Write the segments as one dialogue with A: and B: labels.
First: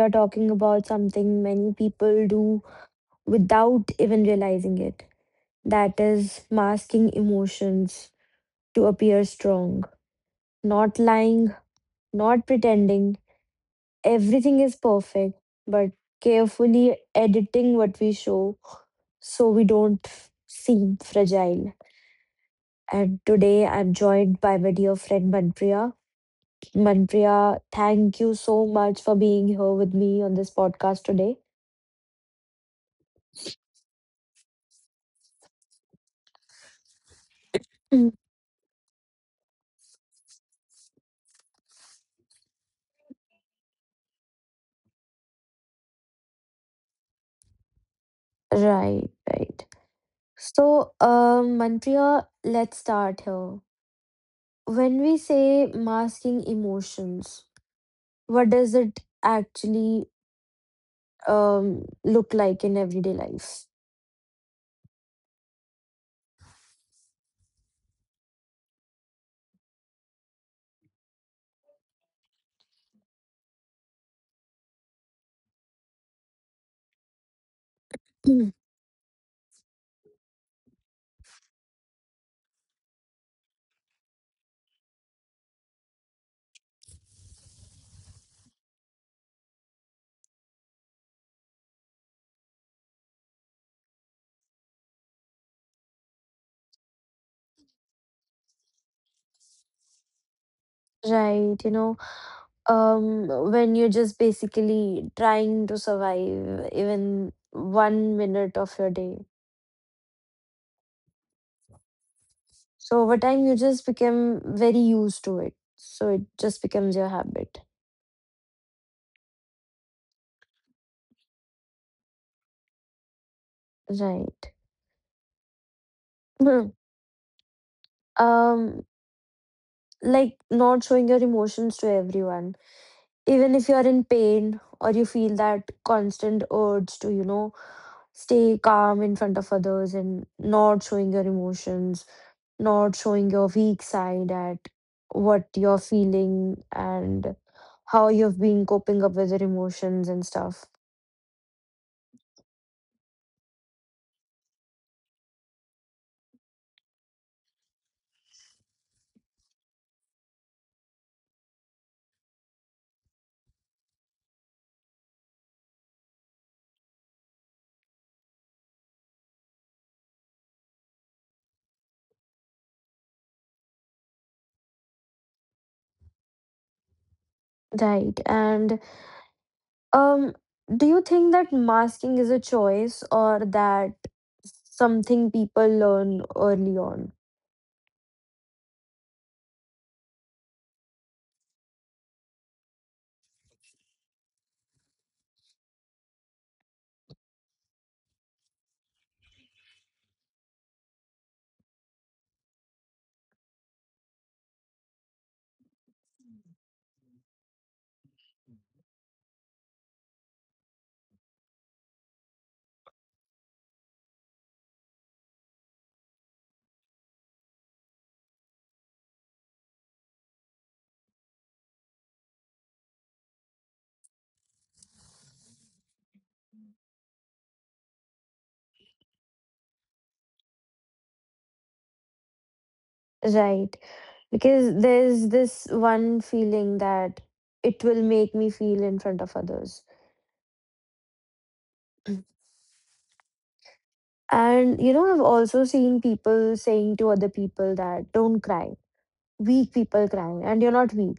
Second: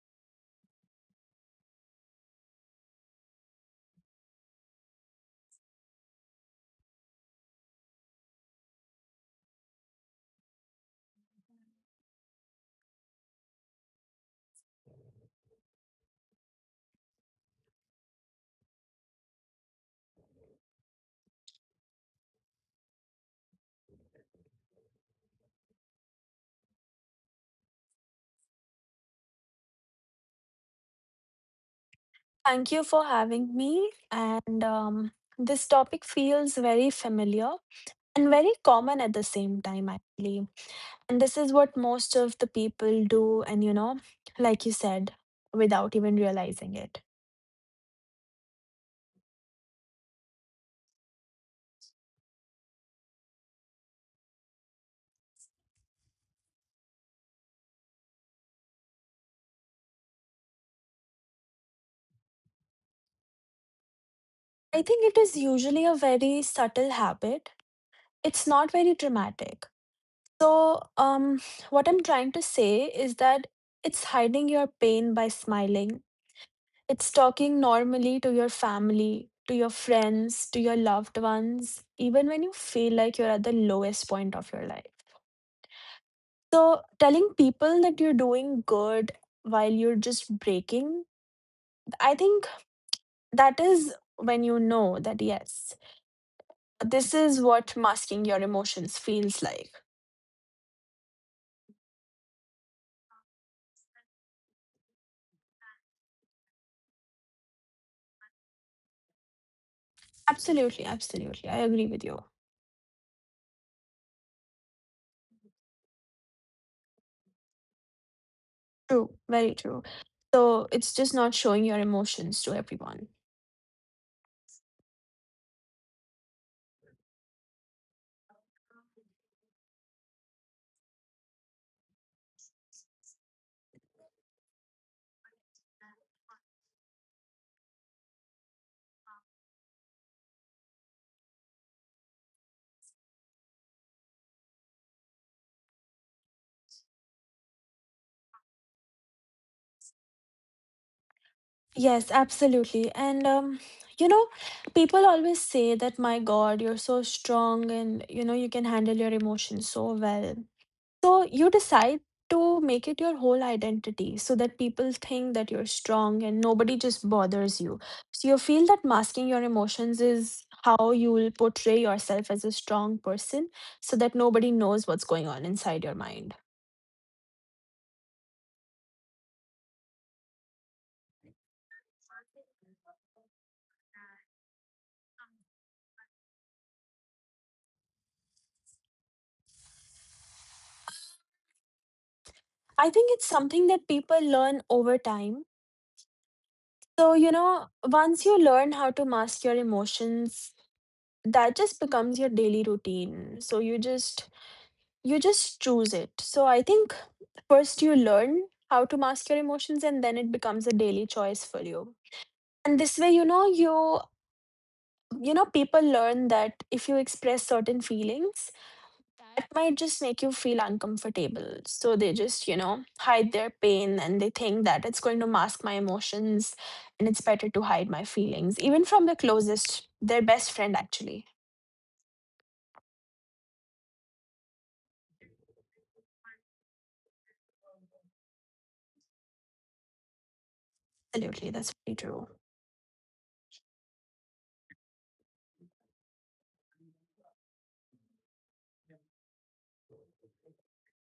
A: are talking about something many people do without even realizing it, that is, masking emotions to appear strong. Not lying, not pretending. Everything is perfect, but carefully editing what we show so we don't seem fragile. And today, I'm joined by my dear friend Manpriya. Manpreet, thank you so much for being here with me on this podcast today.
B: Thank you for having me. And This topic feels very familiar
A: Mm.
B: and very common at the same time, actually. And this is what most of the people do, and you know, like you said, without even realizing it.
A: Right, right. So, Manpreet, let's start here. When we say masking emotions, what does it actually look like in everyday life?
B: I think it is usually a very subtle habit, it's not very dramatic. So, um, what I'm trying to say is that it's hiding your pain by smiling. It's talking normally to your
A: Mm.
B: family, to your friends, to your loved ones, even when you feel like you're at the lowest point of your life. So, telling people that you're doing good while you're just breaking, I think that is when you know that, yes, this is what masking your emotions feels like.
A: Right, when you're just basically trying to survive even one minute of your day.
B: Absolutely, absolutely. I agree with you.
A: So over time, you just become very used to it. So it just becomes your habit.
B: True, very true. So, it's just not showing your emotions to everyone.
A: Right. Hmm. um, like not showing your emotions to everyone. Even if you're in pain or you feel that constant urge to, stay calm in front of others and not showing your emotions, not showing your weak side at what you're feeling and how you've been coping up with your emotions and stuff.
B: Yes, absolutely. And You know, people always say that, my God, you're so strong and you know, you can handle your emotions so well. So you decide to make it your whole identity so that people think that you're strong and nobody just bothers you. So you feel that masking your emotions is how you will portray yourself as a strong person so that nobody knows what's going on inside your mind.
A: Right. And Um, do you think that masking is a choice or that something people learn early on?
B: I think it's something that people learn over time. So, you know, once you learn how to mask your emotions, that just becomes your daily routine. So you just choose it. So I think first you learn how to mask your emotions, and then it becomes a daily choice for you. And this way, you know, you know, people learn that if you express certain feelings, that might just make you feel uncomfortable. So they just, you know, hide their pain and they think that it's going to mask my emotions, and it's better to hide my feelings, even from the closest, their best friend, actually.
A: Right. Because there's this one feeling that it will make me feel in front of others.
B: Absolutely, that's pretty true.
A: And, I've also seen people saying to other people that don't cry. Weak people crying and you're not weak,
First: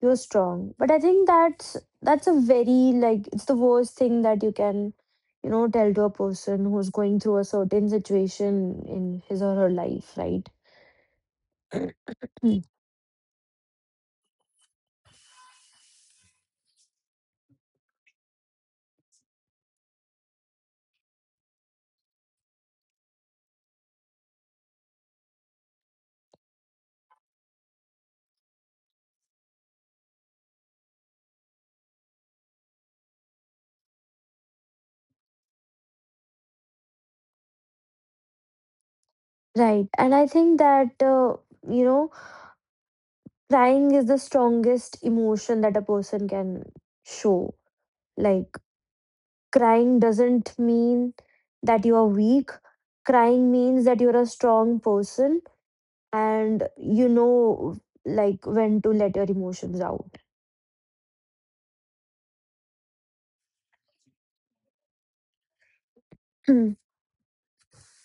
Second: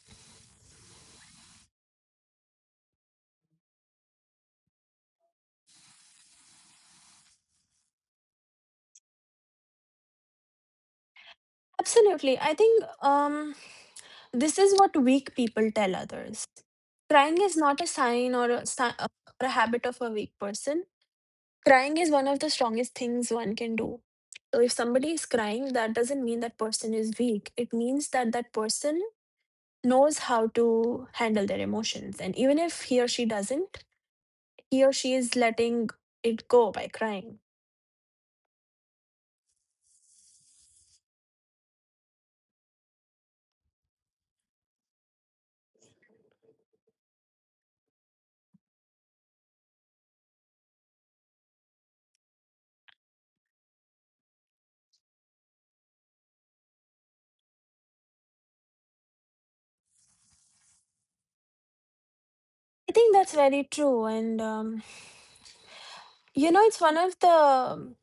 A: you're strong, but I think that's a very, like, it's the worst thing that you can, tell to a person who's going through a certain situation in his or her life, right?
B: Absolutely. I
A: Hmm.
B: think um, this is what weak people tell others. Crying is not a sign or or a habit of a weak person. Crying is one of the strongest things one can do. So if somebody is crying, that doesn't mean that person is weak. It means that that person knows how to handle their emotions. And even if he or she doesn't, he or she is letting it go by crying.
A: Right, and I think that you know crying is the strongest emotion that a person can show. Like, crying doesn't mean that you are weak. Crying means that you're a strong person, and you know like when to let your emotions out.
B: I think that's very true. You know,
A: Mm.
B: it's one of the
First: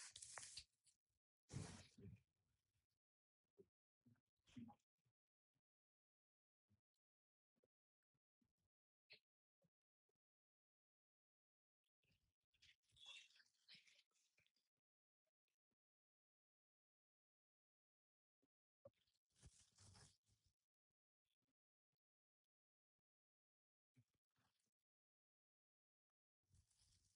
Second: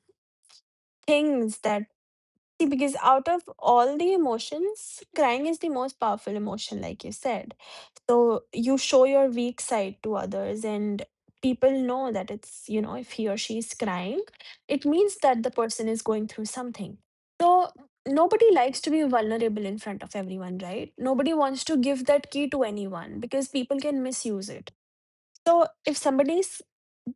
B: things that, see, because out of all the emotions, crying is the most powerful emotion, like you said. So you show your weak side to others, and people know that it's, you know, if he or she is crying, it means that the person is going through something. So nobody likes to be vulnerable in front of everyone, right? Nobody wants to give that key to anyone because people can misuse it. So if somebody's—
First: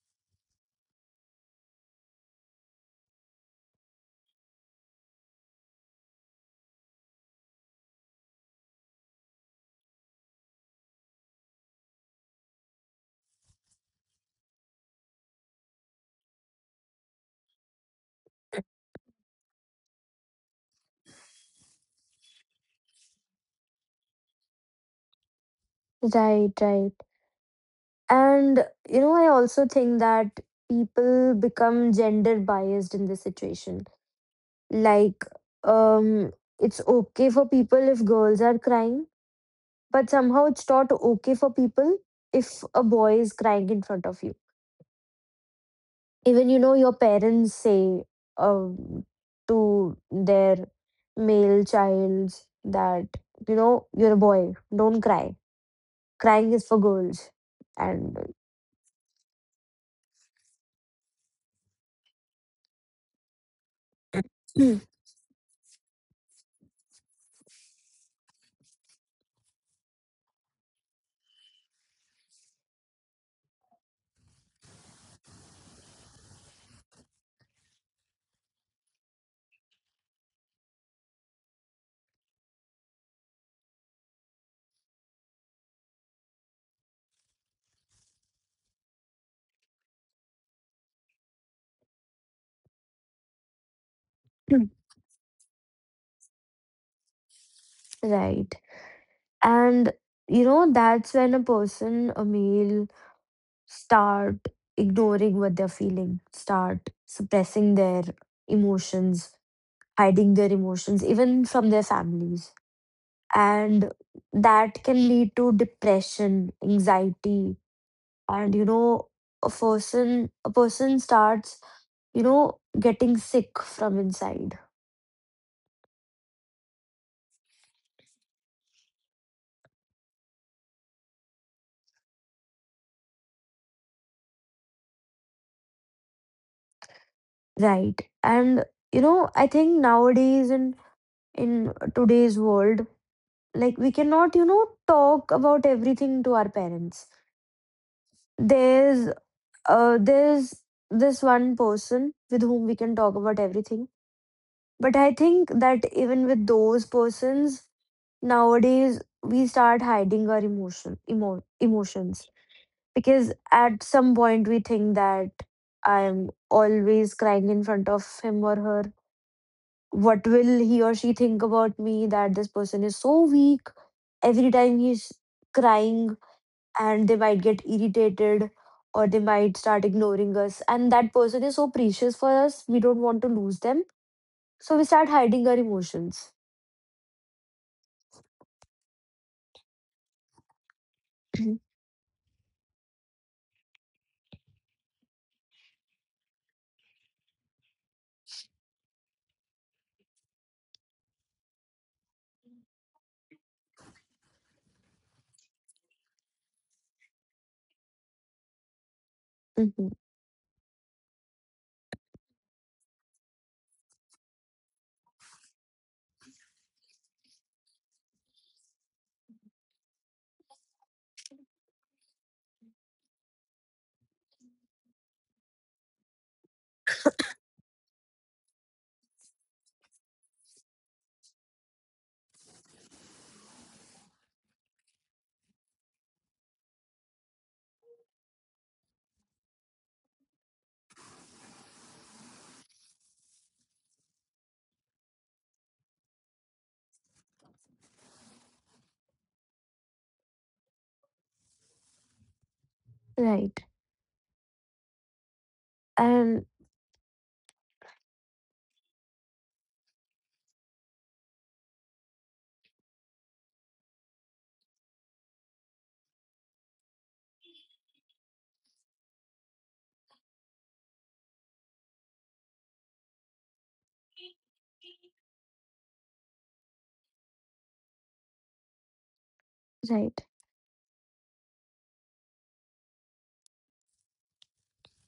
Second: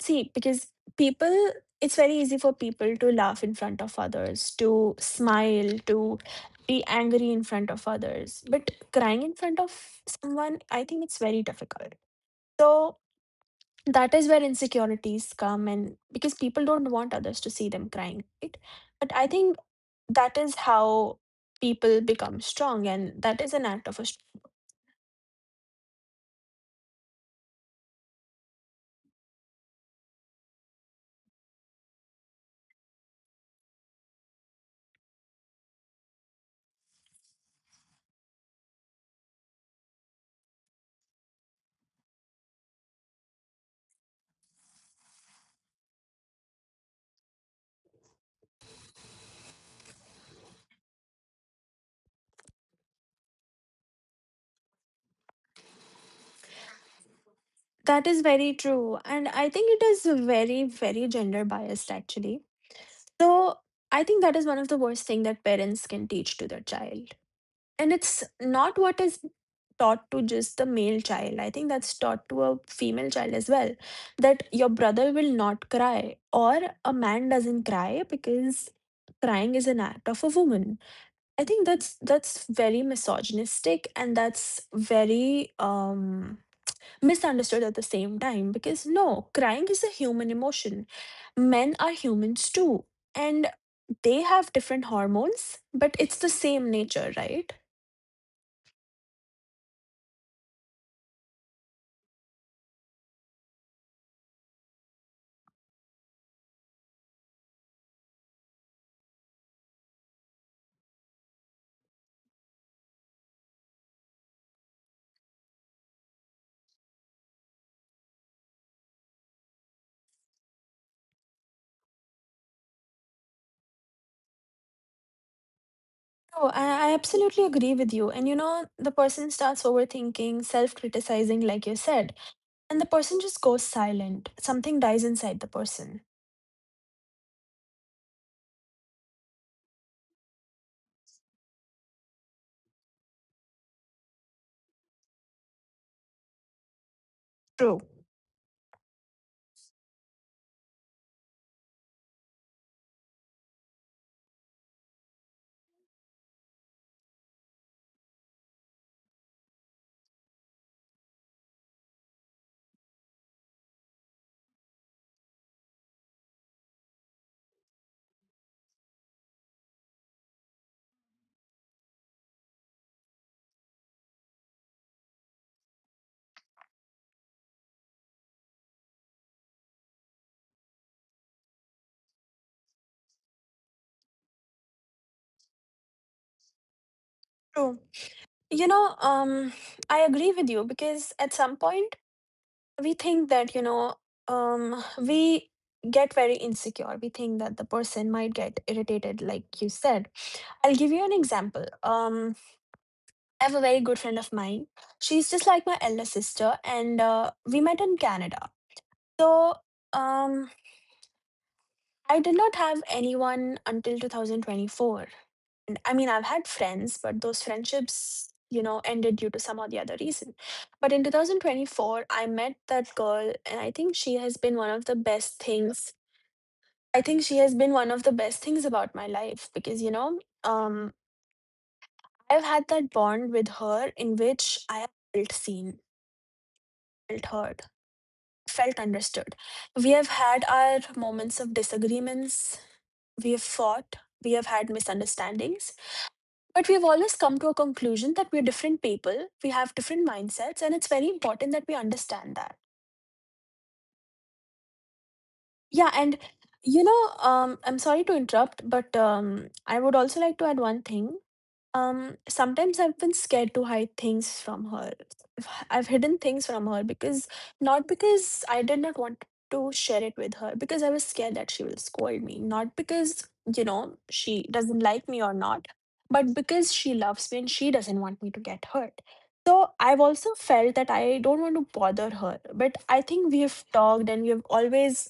B: see, because people, it's very easy for people to laugh in front of others, to smile, to be angry in front of others. But crying in front of someone, I think it's very difficult. So that is where insecurities come, and because people don't want others to see them crying, right? But I think that is how people become strong, and that is an act of a.
A: Right, right. And you know, I also think that people become gender biased in this situation, like, um it's okay for people if girls are crying, but somehow it's not okay for people if a boy is crying in front of you. Even, you know, your parents say um, to their male child that, you know, you're a boy, don't cry. Crying is for girls.
B: That
A: And
B: is very true. And I think it is very, very gender biased, actually. So I think that is one of the worst thing that parents can teach to their child. And it's not what is taught to just the male child. I think that's taught to a female child as well. That your brother will not cry, or a man doesn't cry because crying is an act of a woman. I think that's very misogynistic and that's very misunderstood at the same time because no, crying is a human emotion. Men are humans too, and they have different hormones, but it's the same nature, right?
A: right, and you know, that's when a person, a male, start ignoring what they're feeling, start suppressing their emotions, hiding their emotions even from their families, and that can lead to depression, anxiety. And you know, a person starts, you know, getting sick from inside.
B: Oh, I absolutely agree with you. And you know, the person starts overthinking, self criticizing, like you said, and the person just goes silent. Something dies inside the person.
A: Right, and you know, I think nowadays, in today's world, like, we cannot, you know, talk about everything to our parents.
B: True.
A: There's there's this one person with whom we can talk about everything. But I think that even with those persons, nowadays we start hiding our emotions, because at some point we think that, I am always crying in front of him or her, what will he or she think about me, that this person is so weak every time he's crying, and they might get irritated or they might start ignoring us, and that person is so precious for us, we don't want to lose them, so we start hiding our emotions.
B: True. You know, um, I agree with you because at some
A: Mm-hmm.
B: point we think that, you know, we get very insecure, we think that the person might get irritated, like you said. I'll give you an example. I have a very good friend of mine, she's just like my elder sister, and we met in Canada. So
A: Mm-hmm.
B: um I did not have anyone until 2024, and I mean, I've had friends, but those friendships, you know, ended due to some or the other reason. But in 2024, I met that girl, and I think she has been one of the best things. I think she has been one of the best things about my life because, you know, I've had that bond with her in which I have felt seen, felt heard, felt understood. We have had our moments of disagreements, we have fought, we have had misunderstandings, but we've always come to a conclusion that we're different people, we have different mindsets, and it's very important that we understand that.
A: Right.
B: Yeah, and
A: And
B: you know, I'm sorry to interrupt, but I would also like to add one thing. Sometimes I've been scared to hide things from her. I've hidden things from her because not because I did not want to share it with her, because I was scared that she will scold me, not because, you know, she doesn't like me or not, but because she loves me and she doesn't want me to get hurt. So I've
A: right,
B: also felt that I don't want to bother her, but I think we have talked and we have always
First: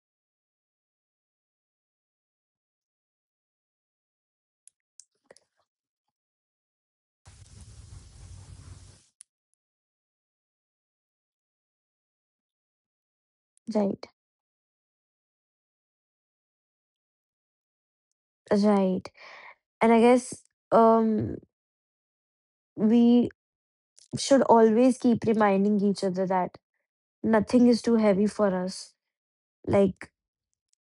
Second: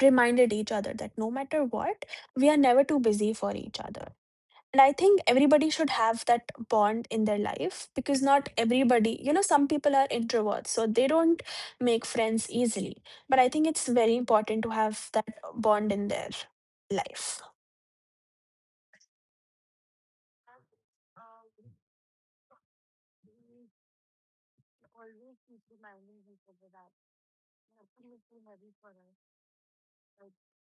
B: reminded each other that no matter what, we are never too busy for each other. And I think everybody should have that bond in their life because not everybody, you know, some people are introverts, so they don't make friends easily. But I think
A: right,
B: it's very important to have that bond in their life.
A: right. And I guess um we should always keep reminding each other that nothing is too heavy for us. Like,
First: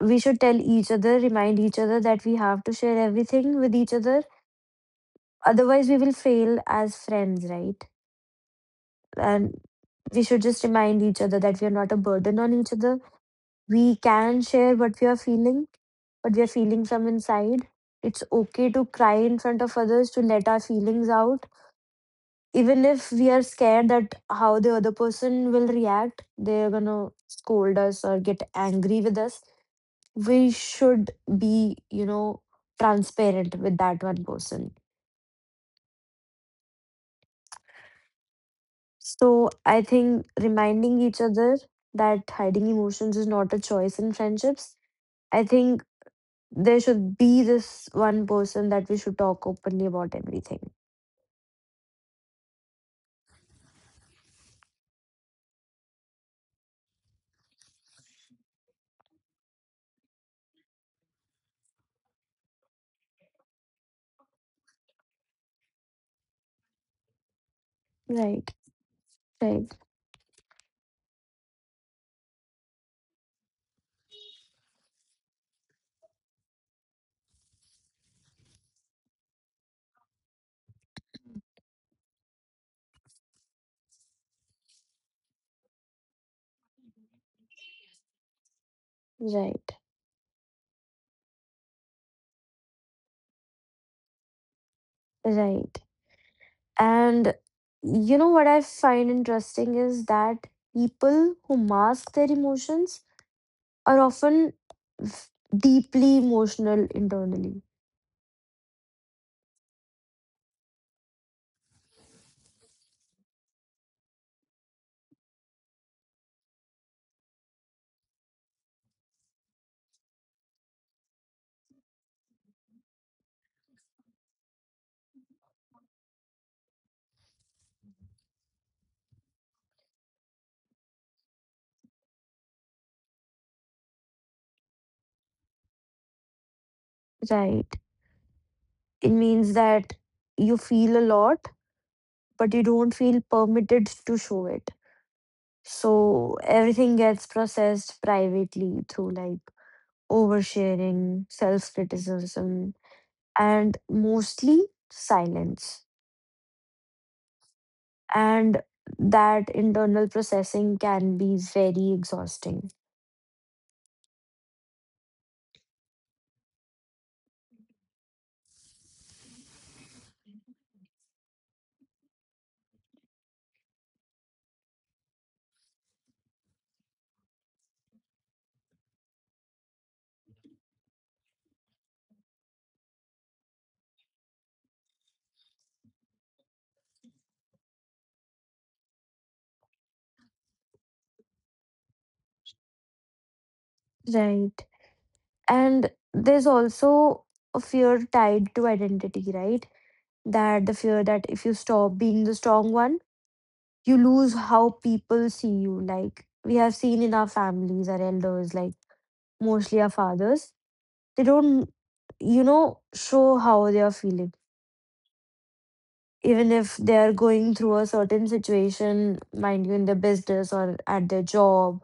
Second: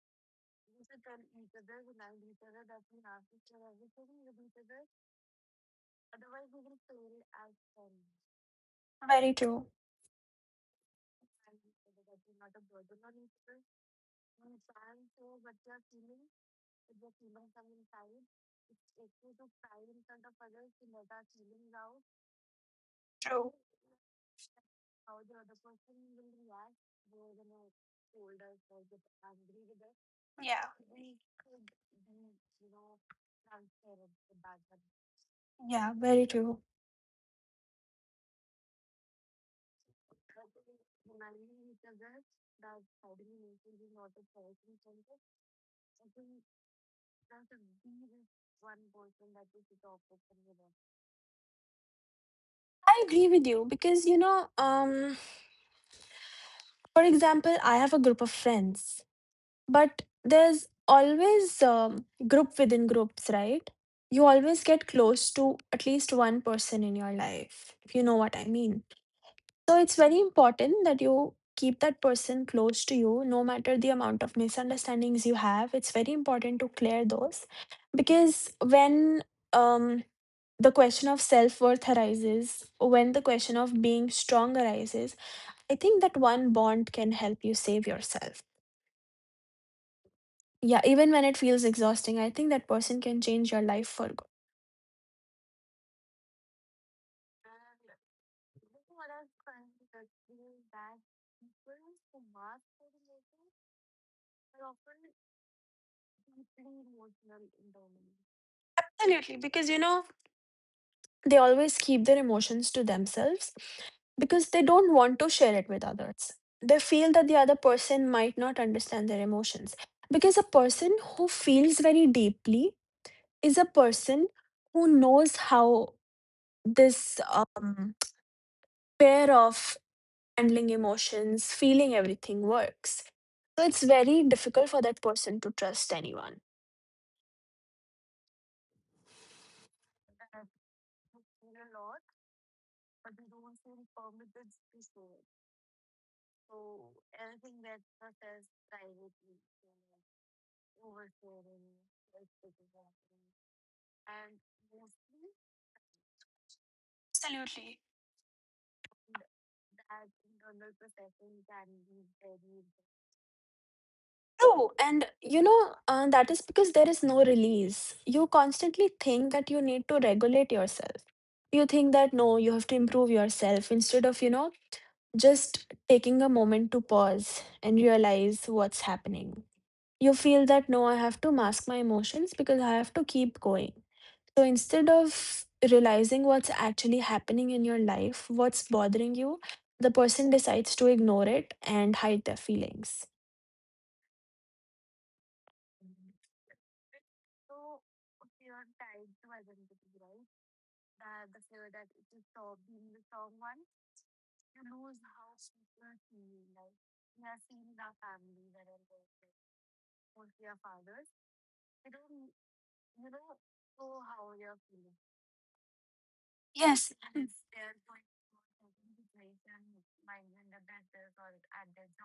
A: we should tell each other, remind each other that we have to share everything with each other. Otherwise, we will fail as friends, right?
B: Very
A: And
B: true.
A: we should just remind each other that we are not a burden on each other. We can share what we are feeling, what we are feeling from inside. It's okay to cry in front of others, to let our feelings out. Even if we are
B: True.
A: scared that how the other person will react, they're gonna scold us or get angry with us. We
B: Yeah.
A: should be, you know, transparent with that one person.
B: Yeah, very true.
A: So I think reminding each other that hiding emotions is not a choice in friendships. I think there should be this one person that we should talk openly about everything.
B: I agree with you because, you know, for example, I have a group of friends. But there's always group within groups, right? You always get close to at least one person in your life, if you know what I
A: Right,
B: mean.
A: right,
B: So it's very important that you keep that person close to you, no matter the amount of misunderstandings you have. It's very important to clear those because when um, the question of self worth arises, when the question of being strong arises, I think that one bond can help you save yourself.
A: right.
B: Yeah, even when it feels exhausting, I think that person can change your life for good.
A: Right. And you know what I find interesting is that people who mask their emotions are often f- deeply emotional internally.
B: Absolutely, because you know, they always keep their emotions to themselves because they don't want to share it with others. They feel that the other person might not understand their emotions. Because a person who feels very deeply is a person who knows how this pair of handling emotions, feeling everything works. So it's very difficult for that person to trust anyone.
A: Right. It means that you feel a lot, but you don't feel permitted to show it. So everything gets processed privately through, like, oversharing, self criticism, and mostly silence.
B: Absolutely.
A: And that internal processing can be very exhausting.
B: True, and you know, that is because there is no release. You constantly think that you need to regulate yourself. You think that no, you have to improve yourself instead of, you know, just taking a moment to pause and realize what's happening. You feel that no, I have to mask my emotions because I have to keep going. So instead of realizing what's actually happening in your life, what's bothering you, the person decides to ignore it and hide their feelings.
A: Right. And there's also a fear tied to identity, right? That the fear that if you stop being the strong one, you lose how people see you. Like we have seen in our families, our elders, like mostly our fathers, they don't, you know, show how they are feeling even if they are going through a certain situation, mind you, in their business or at their job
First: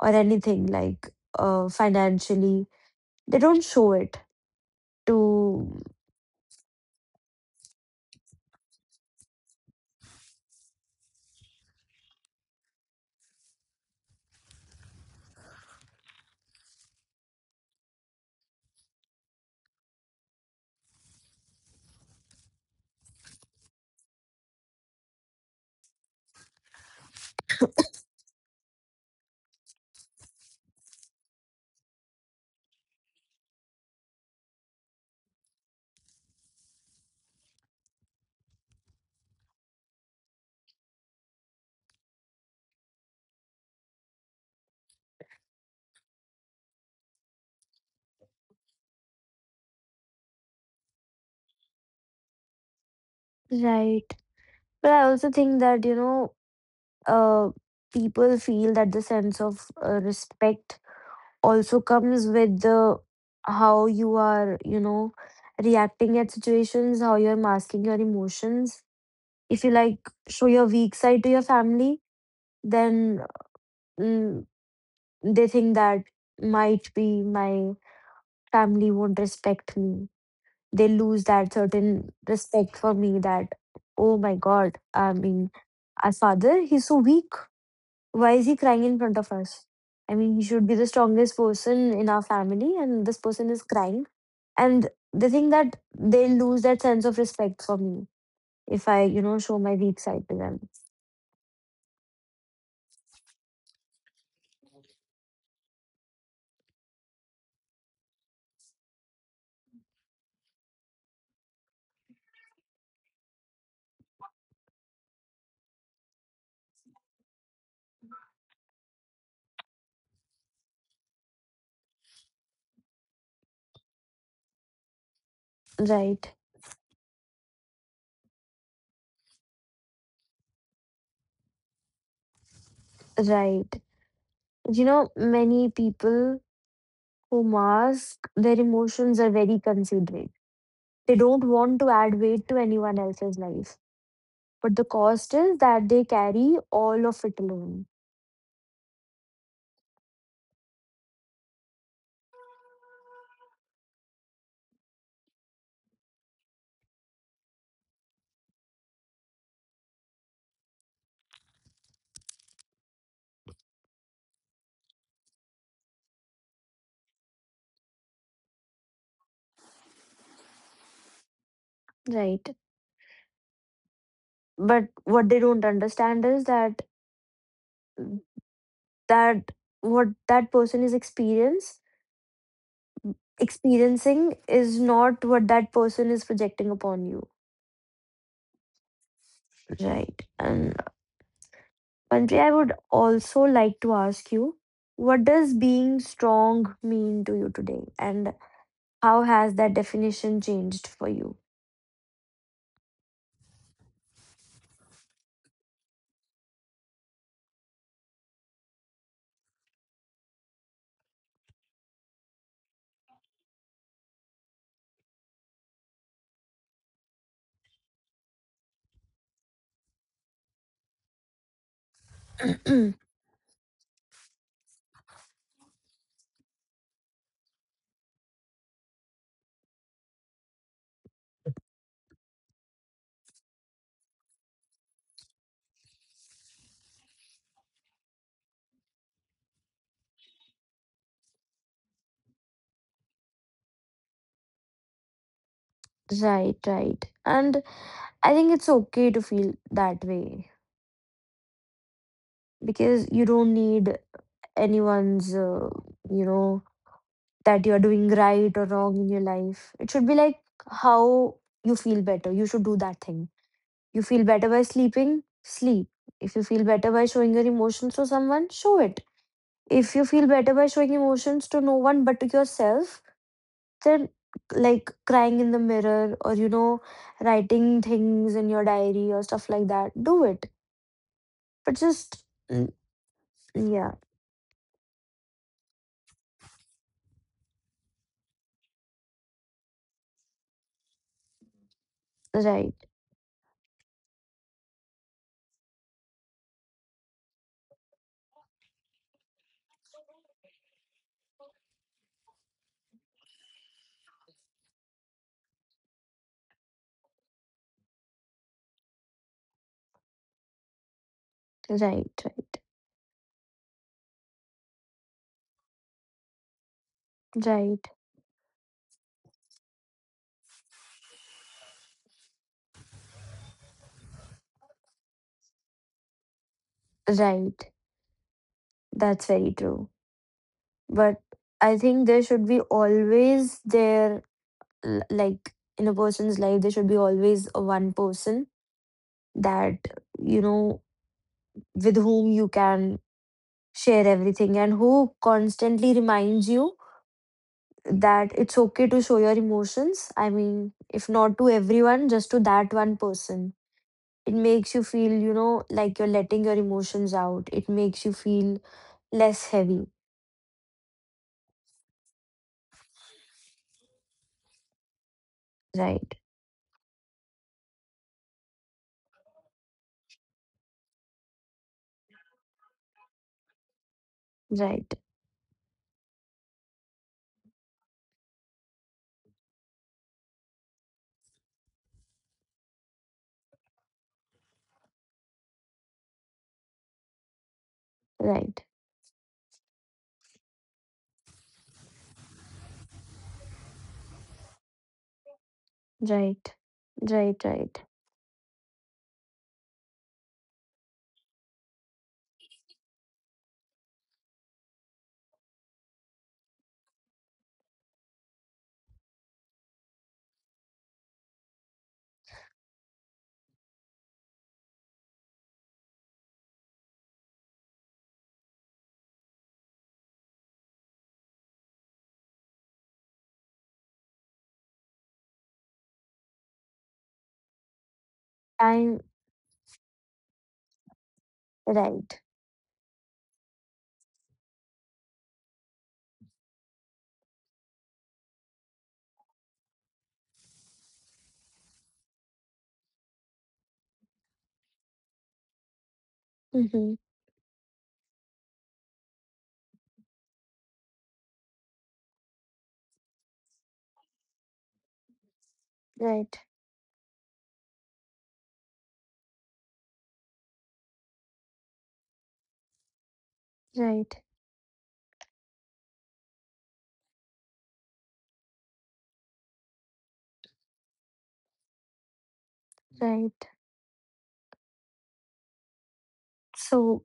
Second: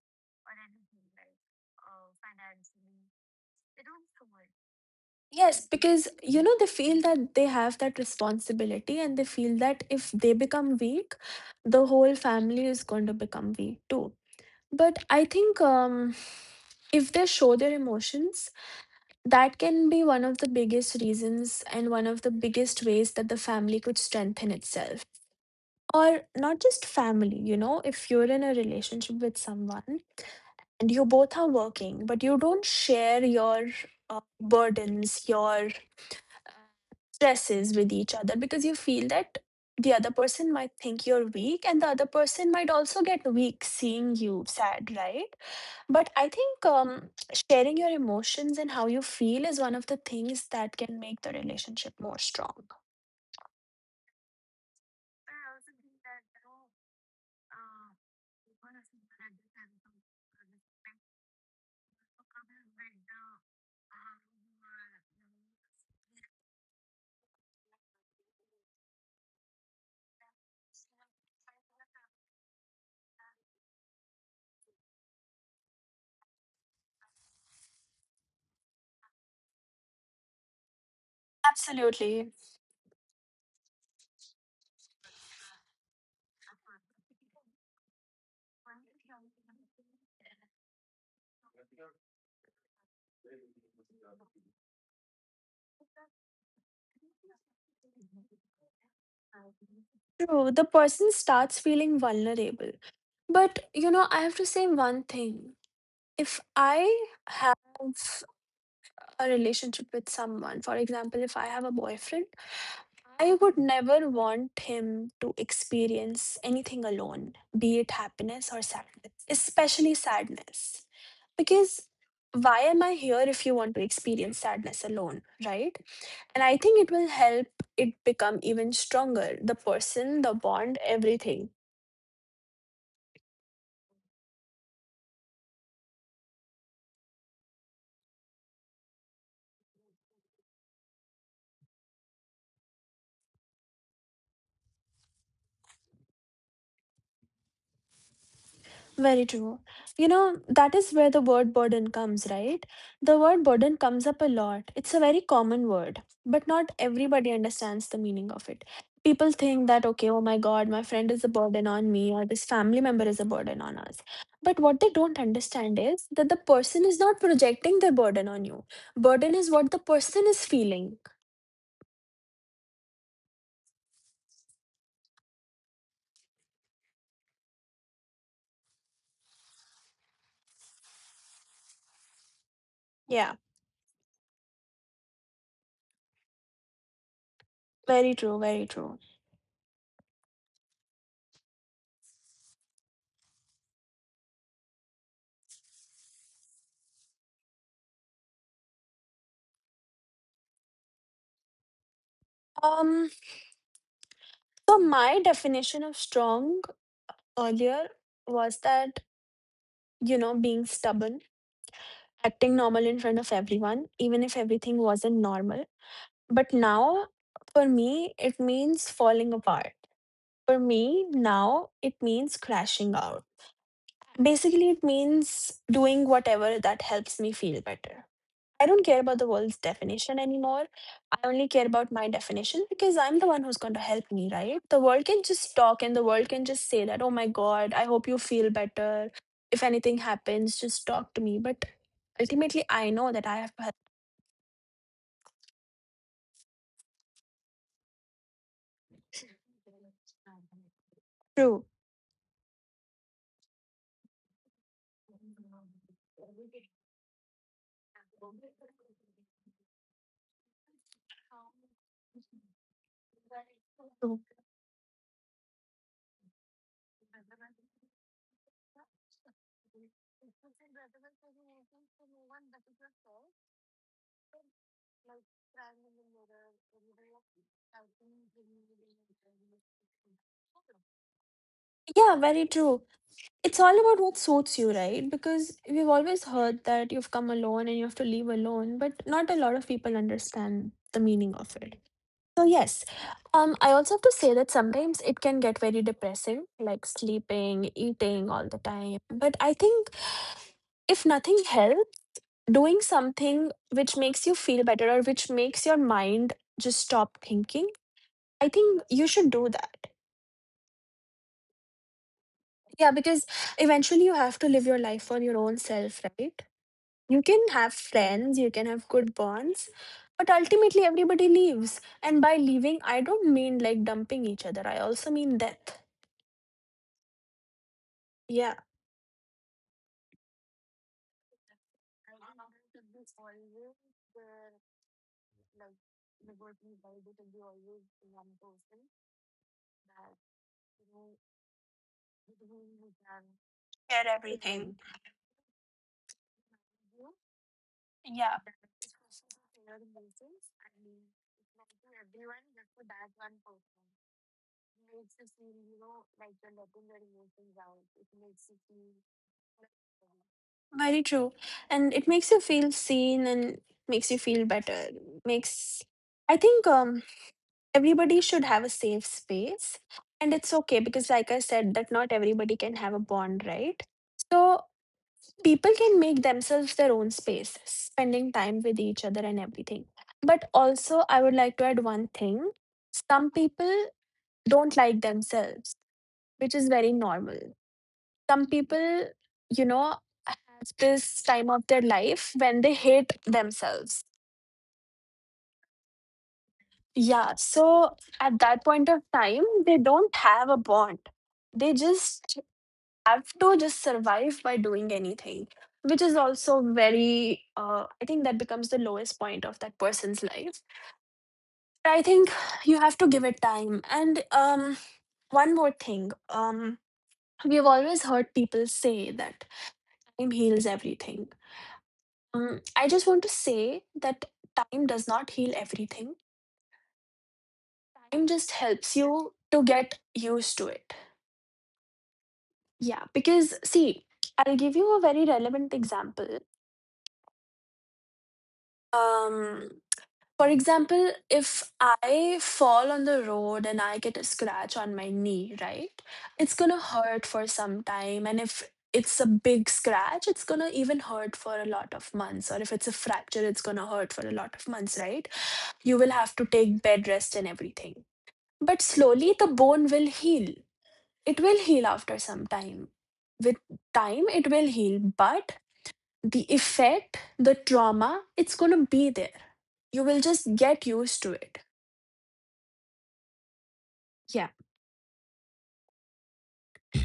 A: or anything like, financially, they don't show it
B: Yes,
A: to.
B: because you know they feel that they have that responsibility and they feel that if they become weak, the whole family is going to become weak too. But I think if they show their emotions, that can be one of the biggest reasons and one of the biggest ways that the family could strengthen itself. Or not just family, you know, if you're in a relationship with someone and you both are working, but you don't share your burdens, your stresses with each other because you feel that the other person might think you're weak and the other person might also get weak seeing you sad, right? But I think sharing your emotions and how you feel is one of the things that can make the relationship more strong.
A: Right. But I also think that, you know, uh, people feel that the sense of respect also comes with the how you are, you know, reacting at situations, how you're masking your emotions. If you, like, show your weak side to your family, then mm, they think that, might be my family won't respect me. They lose that certain
B: Absolutely.
A: respect for me that, oh my God, I mean, our father, he's so weak. Why is he crying in front of us? I mean, he should be the strongest person in our family, and this person is crying. And they think that they lose that sense of respect for me if I, you know, show my weak side to
B: True, the
A: them.
B: person starts feeling vulnerable. But you know, I have to say one thing. If I have a relationship with someone, for example, if I have a boyfriend, I would never want him to experience anything alone, be it happiness or sadness, especially sadness. Because why am I here if you want to experience sadness alone, right?
A: Right,
B: And I think it will help it become even stronger, the person, the bond, everything.
A: right. You know, many people who mask their emotions are very considerate. They don't want to add weight to anyone else's life. But the cost is that they carry all of it alone.
B: Very true. You know, that is where the word burden comes, right? The word burden comes up a lot. It's a very common word, but not everybody understands the meaning of it. People think that, okay, oh my God, my friend is a burden on me, or this family member is a burden on us. But what they don't understand is that the person is not projecting their burden on you. Burden is what the person is feeling.
A: Right. But what they don't understand is that that what that person is experience
B: Yeah,
A: experiencing is not what that person is projecting upon you.
B: very true, very true.
A: Right. And Pantri, I would also like to ask you, what does being strong mean to you today? And how has that definition changed for you?
B: Um, so my definition of strong earlier was that you know, being stubborn, acting normal in front of everyone, even if everything wasn't normal. But now, for me, it means falling apart. For me, now, it means crashing out. Basically, it means doing whatever that helps me feel better. I don't care about the world's definition anymore. I only care about my definition because I'm the one who's going to help me, right? The world can just talk and the world can just say that, oh my God, I hope you feel better. If anything happens, just talk to me. But ultimately, I know that I have to help.
A: Right, right, and I think it's okay to feel that way,
B: True.
A: because you don't need anyone's, you know, that you are doing right or wrong in your life. It should be like how you feel better, you should do that thing. You feel better by sleeping, sleep. If you feel better by showing your emotions to someone, show it. If you feel better by showing emotions to no one but to yourself, then, like crying in the mirror or, you know, writing things in your diary or stuff like that, do it. But just
B: Yeah, very
A: mm,
B: true. It's
A: yeah.
B: all about what suits you, right? Because we've always heard that you've come alone and you have to leave alone, but not a lot of people understand the meaning of it. So yes,
A: Right,
B: I also have to say that sometimes it can get very depressing, like sleeping, eating all the time. But I think if nothing helps, doing something which makes you feel better or which makes your mind just stop thinking, I think you should do that.
A: right, right,
B: Yeah, because eventually you have to live your life for your own self, right? You can have
A: right,
B: friends, you can have good bonds, but ultimately everybody leaves. And by leaving, I don't mean like dumping each other, I also mean death.
A: right,
B: Yeah,
A: that's very true but I think there should be always there l- like in a person's life there should be always a one person that you know with whom you can share everything and who constantly reminds you that
B: yeah,
A: it's okay to show your emotions. I mean, if not to everyone, just to that one person. It makes you feel, you know, like you're letting your emotions out. It makes you feel less heavy.
B: very true. And it makes you feel seen and makes you feel better. Makes
A: Right,
B: I think everybody should have a safe space. And it's okay because like I said that not everybody can have a bond, right? So
A: right,
B: people can make themselves their own space, spending time with each other and everything. But also I would like to add one thing. Some people don't like themselves, which is very normal. Some
A: right,
B: people, you know, have this time of their life when they hate themselves.
A: right,
B: Yeah.
A: right, right.
B: So at that point of time, they don't have a bond. They just have to just survive by doing anything, which is also very, I think that becomes the lowest point of that person's life. I think you have to give it time. And One more thing. We've always heard people say that time heals everything. I just want to say that time does not heal everything. Time just helps
A: I'm
B: you to get used to it.
A: right.
B: Yeah, because see, I'll give you a very relevant example. Um, for example, if I fall on the road and I get a scratch on my knee, right? It's gonna
A: Mm-hmm.
B: hurt for some time, and if it's a big scratch, it's gonna even hurt for a lot of months. Or if it's a fracture, it's gonna hurt for a lot of months, right? You will have
A: Right,
B: to take bed rest and everything. But slowly the bone will heal. It will heal after some time. With
A: right,
B: time, it will heal, but the effect, the trauma, it's going to be there. You will just get used to it.
A: right.
B: Yeah,
A: So,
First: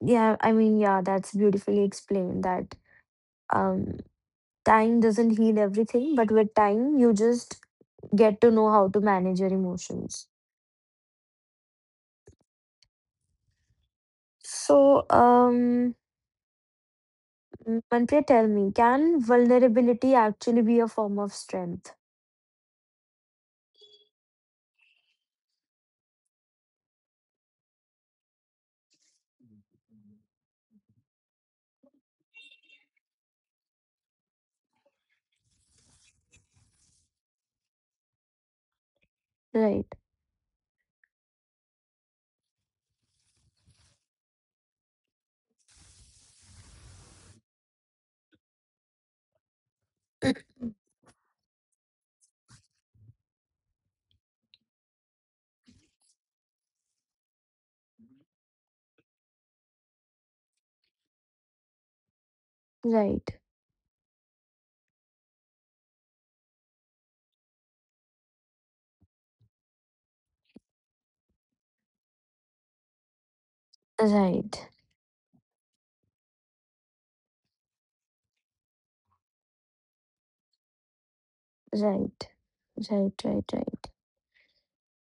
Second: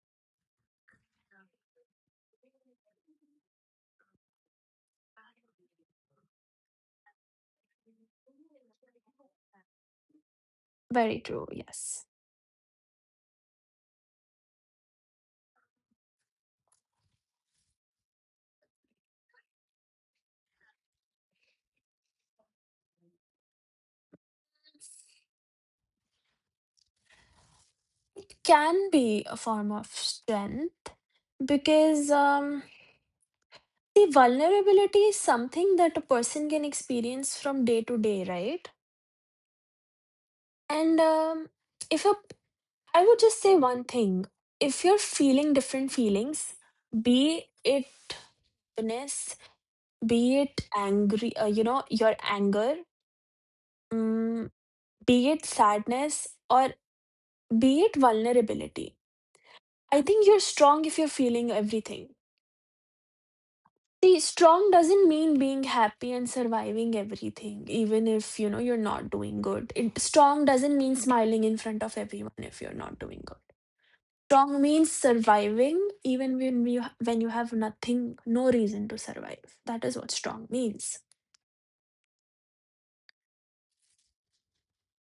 A: yeah, I mean, yeah, that's beautifully explained that. Um, Time doesn't heal everything, but with time, you just get to know how to manage your emotions.
B: very true. Yes.
A: So, Manpreet, tell me, can vulnerability actually be a form of strength?
B: Can be a form of strength because the vulnerability is something that a person can experience from day to day, right?
A: Right,
B: And if a I would just say one thing. If you're feeling different feelings, be it happiness, be it angry, you know, your anger, mm, be it sadness, or be it vulnerability. I think you're strong if you're feeling everything.
A: right,
B: See, strong doesn't mean being happy and surviving everything, even if you know you're not doing good. It, strong doesn't mean smiling in front of everyone if you're not doing good. Strong
A: right,
B: means surviving even when you have nothing, no reason to survive. That is what strong means.
A: right, right, right, right.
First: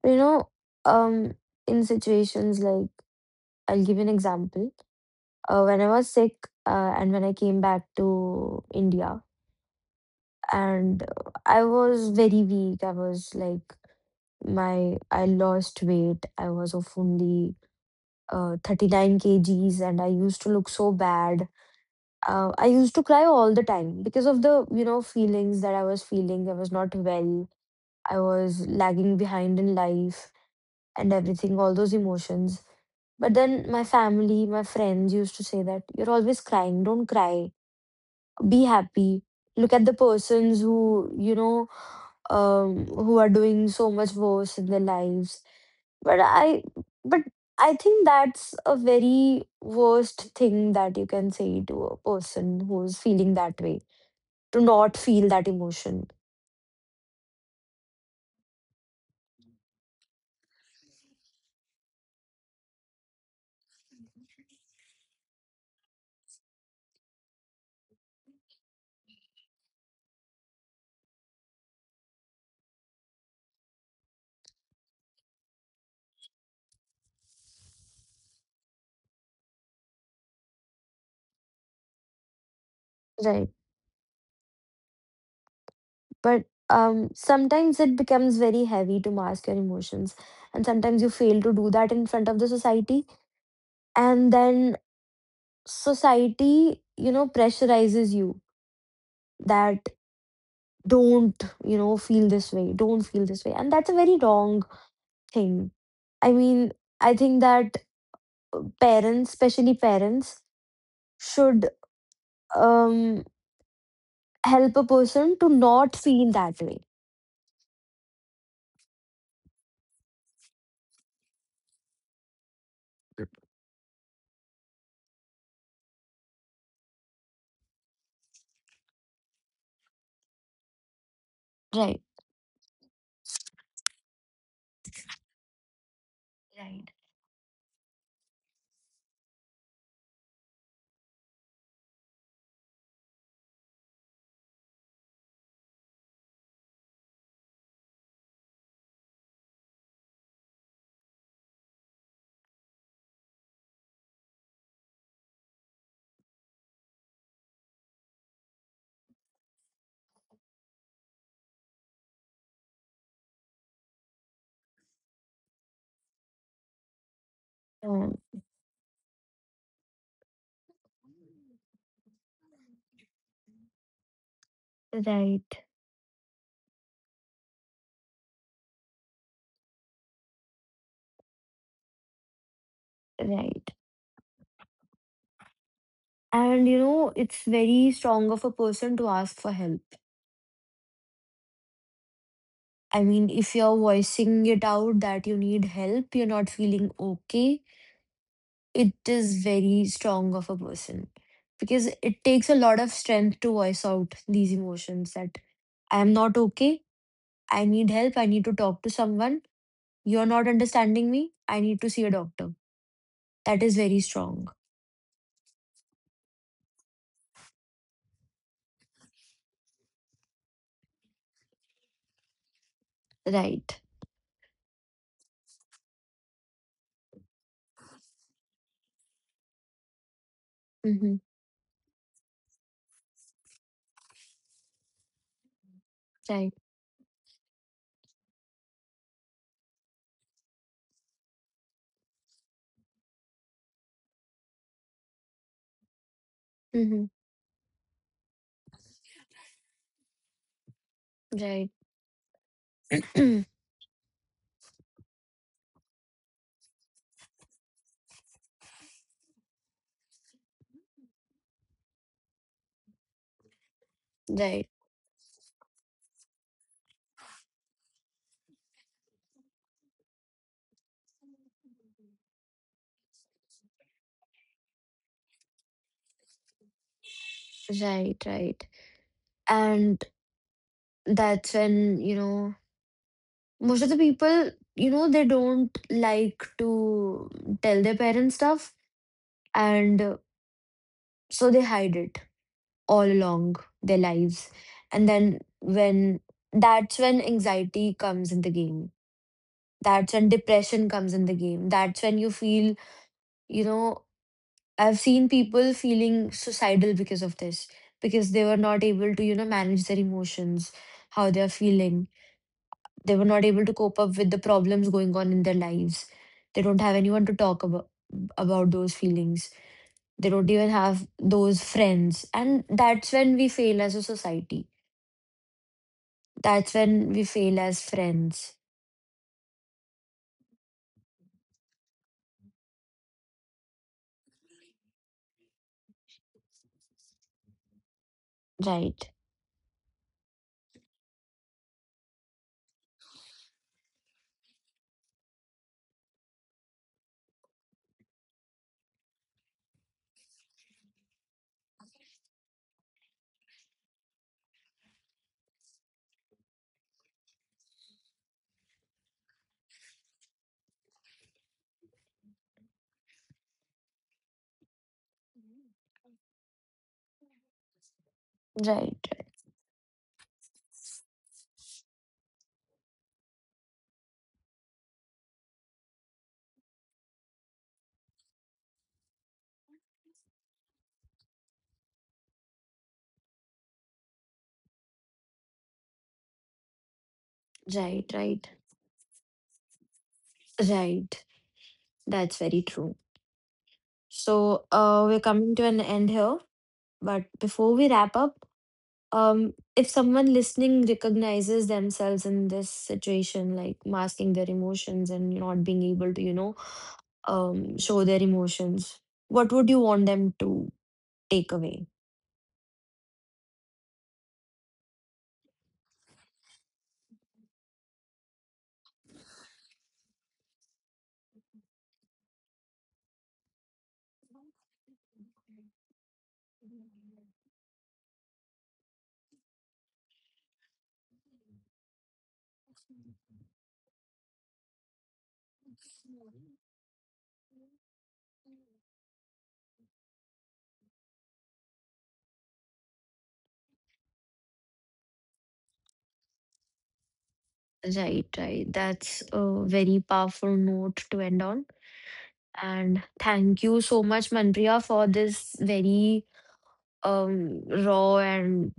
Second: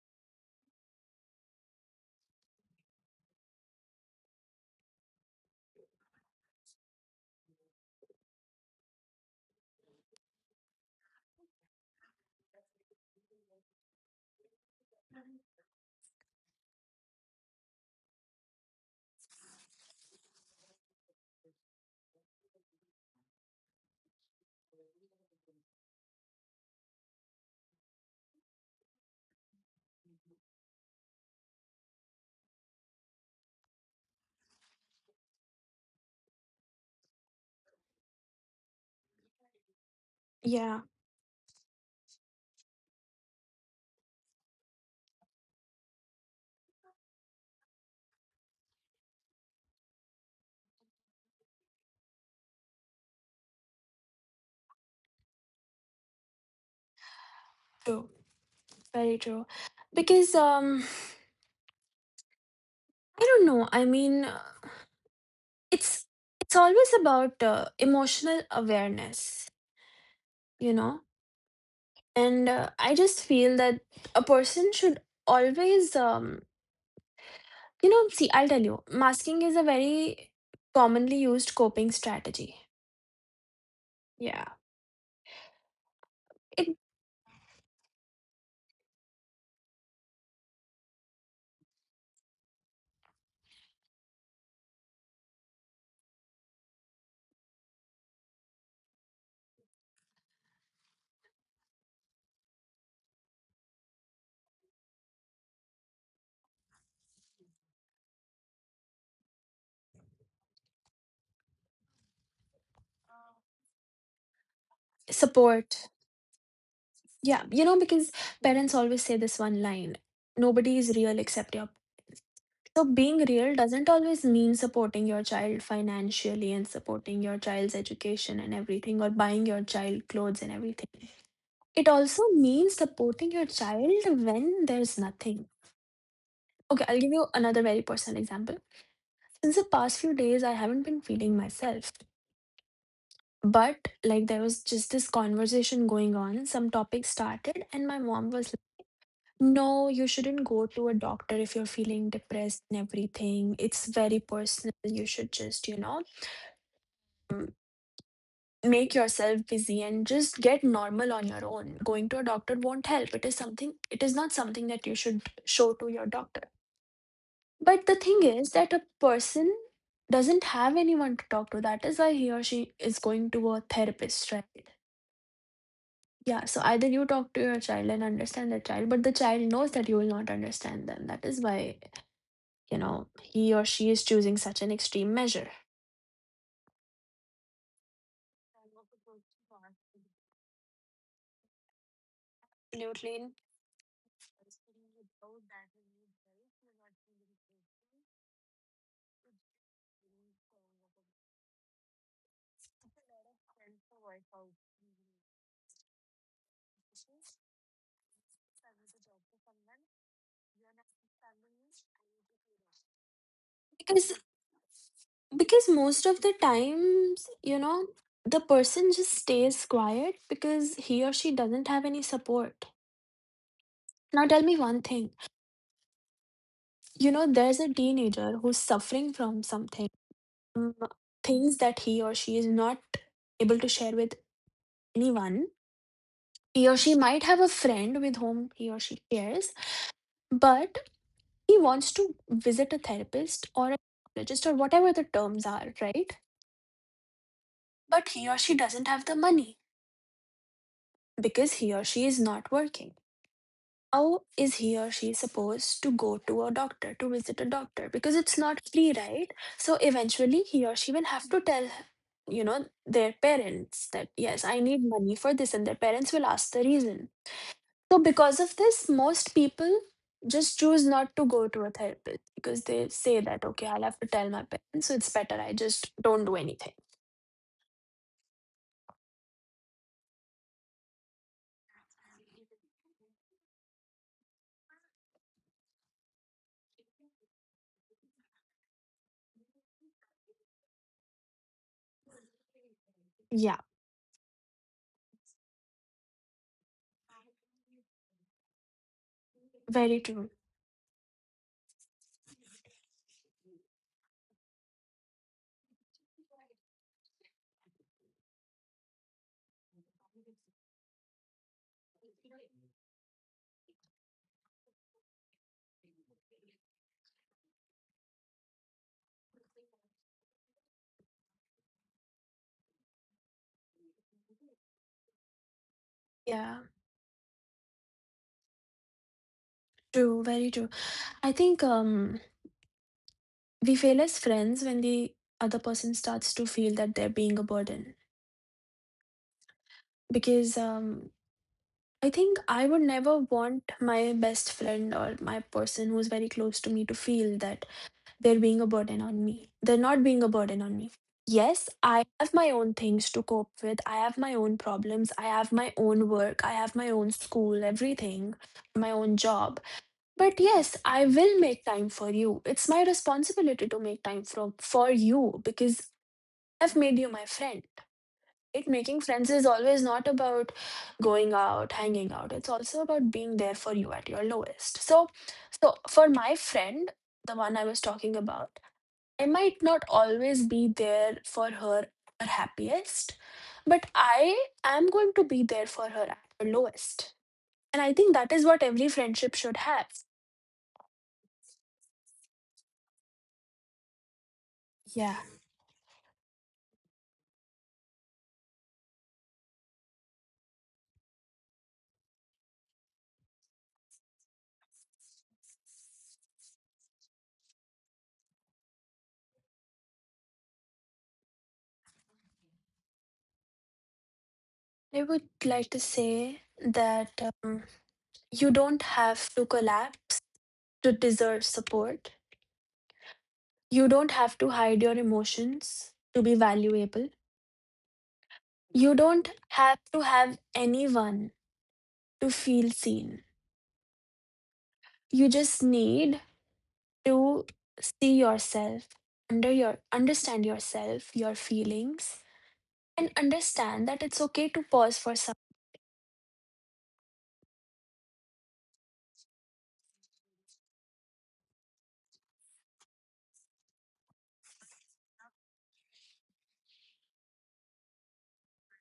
A: You know, um, in situations like, I'll give you an example. When I was sick, and when I came back to India, and I was very weak. I was like my I lost weight. I was of only 39 kgs, and I used to look so bad. I used to cry all the time because of the, you know, feelings that I was feeling. I was not well. I was lagging behind in life and everything, all those emotions. But then my family, my friends used to say that you're always crying, don't cry, be happy. Look at the persons
B: Yeah,
A: who, you know, who are doing so much worse in their lives. but i but I think that's a very worst thing that you can say to a person who's feeling that way, to not feel that emotion.
B: true, very true. Because I don't know. I mean, it's it's always about emotional awareness, you know. And I just feel that a person should always, you know, see. I'll tell you, masking is a very commonly used coping strategy.
A: Right.
B: Yeah,
A: But
B: it
A: sometimes it becomes very heavy to mask your emotions, and sometimes you fail to do that in front of the society, and then society, you know, pressurizes you that, don't, you know, feel this way, don't feel this way, and that's a very wrong thing. I mean, I think that parents, especially parents, should um help a person to
B: support.
A: not feel that way.
B: Yeah, you know, because parents always say this one line, nobody is real except your. So being real doesn't always mean supporting your child financially and supporting your child's education and everything or buying your child clothes and everything. It
A: Right.
B: also means supporting your child when there's nothing. Okay,
A: Right.
B: I'll give you another very personal example. Since the past few days, I haven't been feeling myself. But like there was just this conversation going on, some topic started, and my mom was no, you shouldn't go to a doctor if you're feeling depressed and everything. It's very personal. You should just, you know, mm, make yourself busy and just get normal on your own. Going to a doctor won't help. It is something, it is not something that you should show to your doctor. But the
A: Mm.
B: thing is that a person doesn't have anyone to talk to. That is why he or she is going to a therapist, right?
A: Right.
B: Yeah, so either you talk to your child and understand the child, but the child knows that you will not understand them. That is why you know he or
A: Right.
B: she is choosing such an extreme measure.
A: And you know, it's very strong of a person to ask for help. I mean,
B: Absolutely.
A: if you're voicing it out that you need help, you're not feeling okay, it is very strong of a person, because it takes a lot of strength to voice out these emotions that, I am not okay, I need help, I need to talk to someone. You're not understanding me. I need to see a doctor. That is very
B: because
A: strong.
B: because most of the times you know the person just stays quiet because he or she doesn't have any support.
A: Right.
B: Now tell me one thing, you know, there's a teenager who's suffering from something, um,
A: Mm-hmm.
B: things that he or she is not able to share with anyone.
A: Right.
B: He or she might have a friend with whom he or she shares, but he wants to visit a therapist or a psychologist or whatever the terms are, right?
A: Mm-hmm.
B: But he or she doesn't have the money because
A: Right.
B: he or she is not working. How is he or she supposed to go to a doctor to visit a doctor? Because it's not free, right? So eventually he or she will have to tell you know their parents that yes I
A: Right.
B: need money for this and their parents will ask the reason. So because of this, most people just choose not to go to a therapist because they say that, okay, I'll have to tell my parents, so it's better I just don't do anything.
A: Right. Right. And that's when, you know, most of the people, you know, they don't like to tell their parents stuff. And so they hide it all
B: Yeah,
A: along their lives. And then when that's when anxiety comes in the game.
B: very
A: That's when
B: true.
A: depression comes in the game. That's when you feel, you know, I've seen people feeling suicidal because of this, because they were not able to, you know, manage their emotions, how they're feeling. They were not able to cope up with the problems going on in their lives. They don't have anyone to talk about those feelings. They don't even have those friends. And that's when we fail as a society.
B: Yeah,
A: That's when we fail as friends.
B: true, very true. I think we fail as friends when the other person starts to feel that they're being a burden
A: Right.
B: because I think I would never want my best friend or my person who's very close to me to feel that they're being a burden on me. They're not being a burden on me. Yes, I have my own things to cope with. I have my own problems. I have my own work. I have my own school, everything, my own job. But yes, I will make time for you. It's my responsibility to make time for you because I've made you my friend. Right? Making
A: Right.
B: friends is always not about going out, hanging out. It's also about being there for you at your lowest. So for my friend, the one I was talking about, I might not always be there for her at her happiest, but I am going to be there for her at her lowest. And I
A: Right.
B: think that is
A: Right.
B: what every friendship should have.
A: Right. That's very true. So,
B: Yeah.
A: we're coming to an end here. But before we wrap up, if someone listening recognizes themselves in this situation, like masking their emotions and not being able to, you know, show their emotions, what would you want them to take away?
B: I would like to say that um, you don't have to collapse to deserve support. You don't have to hide your emotions to be valuable. You don't have to have anyone to feel seen. You just need to see yourself, understand yourself, your feelings, and understand that it's okay to pause for some.
A: Right, right. That's a very powerful note to end on. And thank you so much, Manpriya, for this very raw and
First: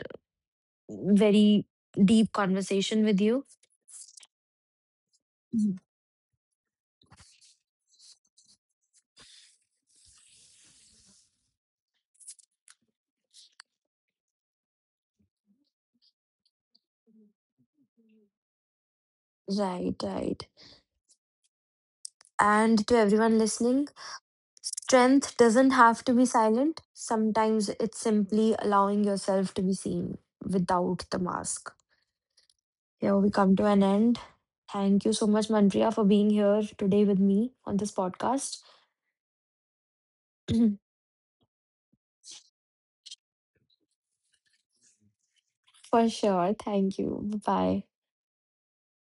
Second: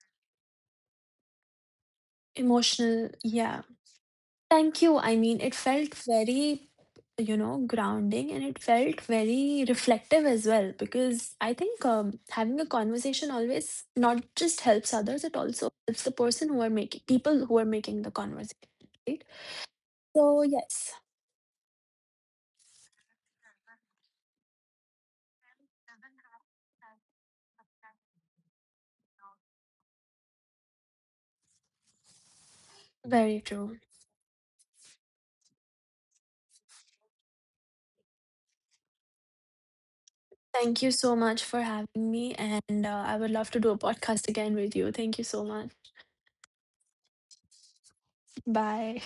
A: very deep conversation
B: Emotional,
A: with you.
B: yeah. Thank you. I mean, it
A: Mhm.
B: felt very you know grounding and it felt very reflective as well because I think having a conversation always not just helps others, it also helps the person who are making people who are making the conversation, right?
A: Right,
B: So
A: right.
B: yes,
A: And to everyone listening, strength doesn't have to be silent. Sometimes it's simply allowing yourself to be seen without the mask. Here we
B: very
A: come to
B: true.
A: an end. Thank you so much, Mandria, for being here today with me on this podcast.
B: Thank you so much for having me. And I would love to do a podcast again with you. Thank you so much.
A: For sure. Thank you. Bye bye.
B: Bye.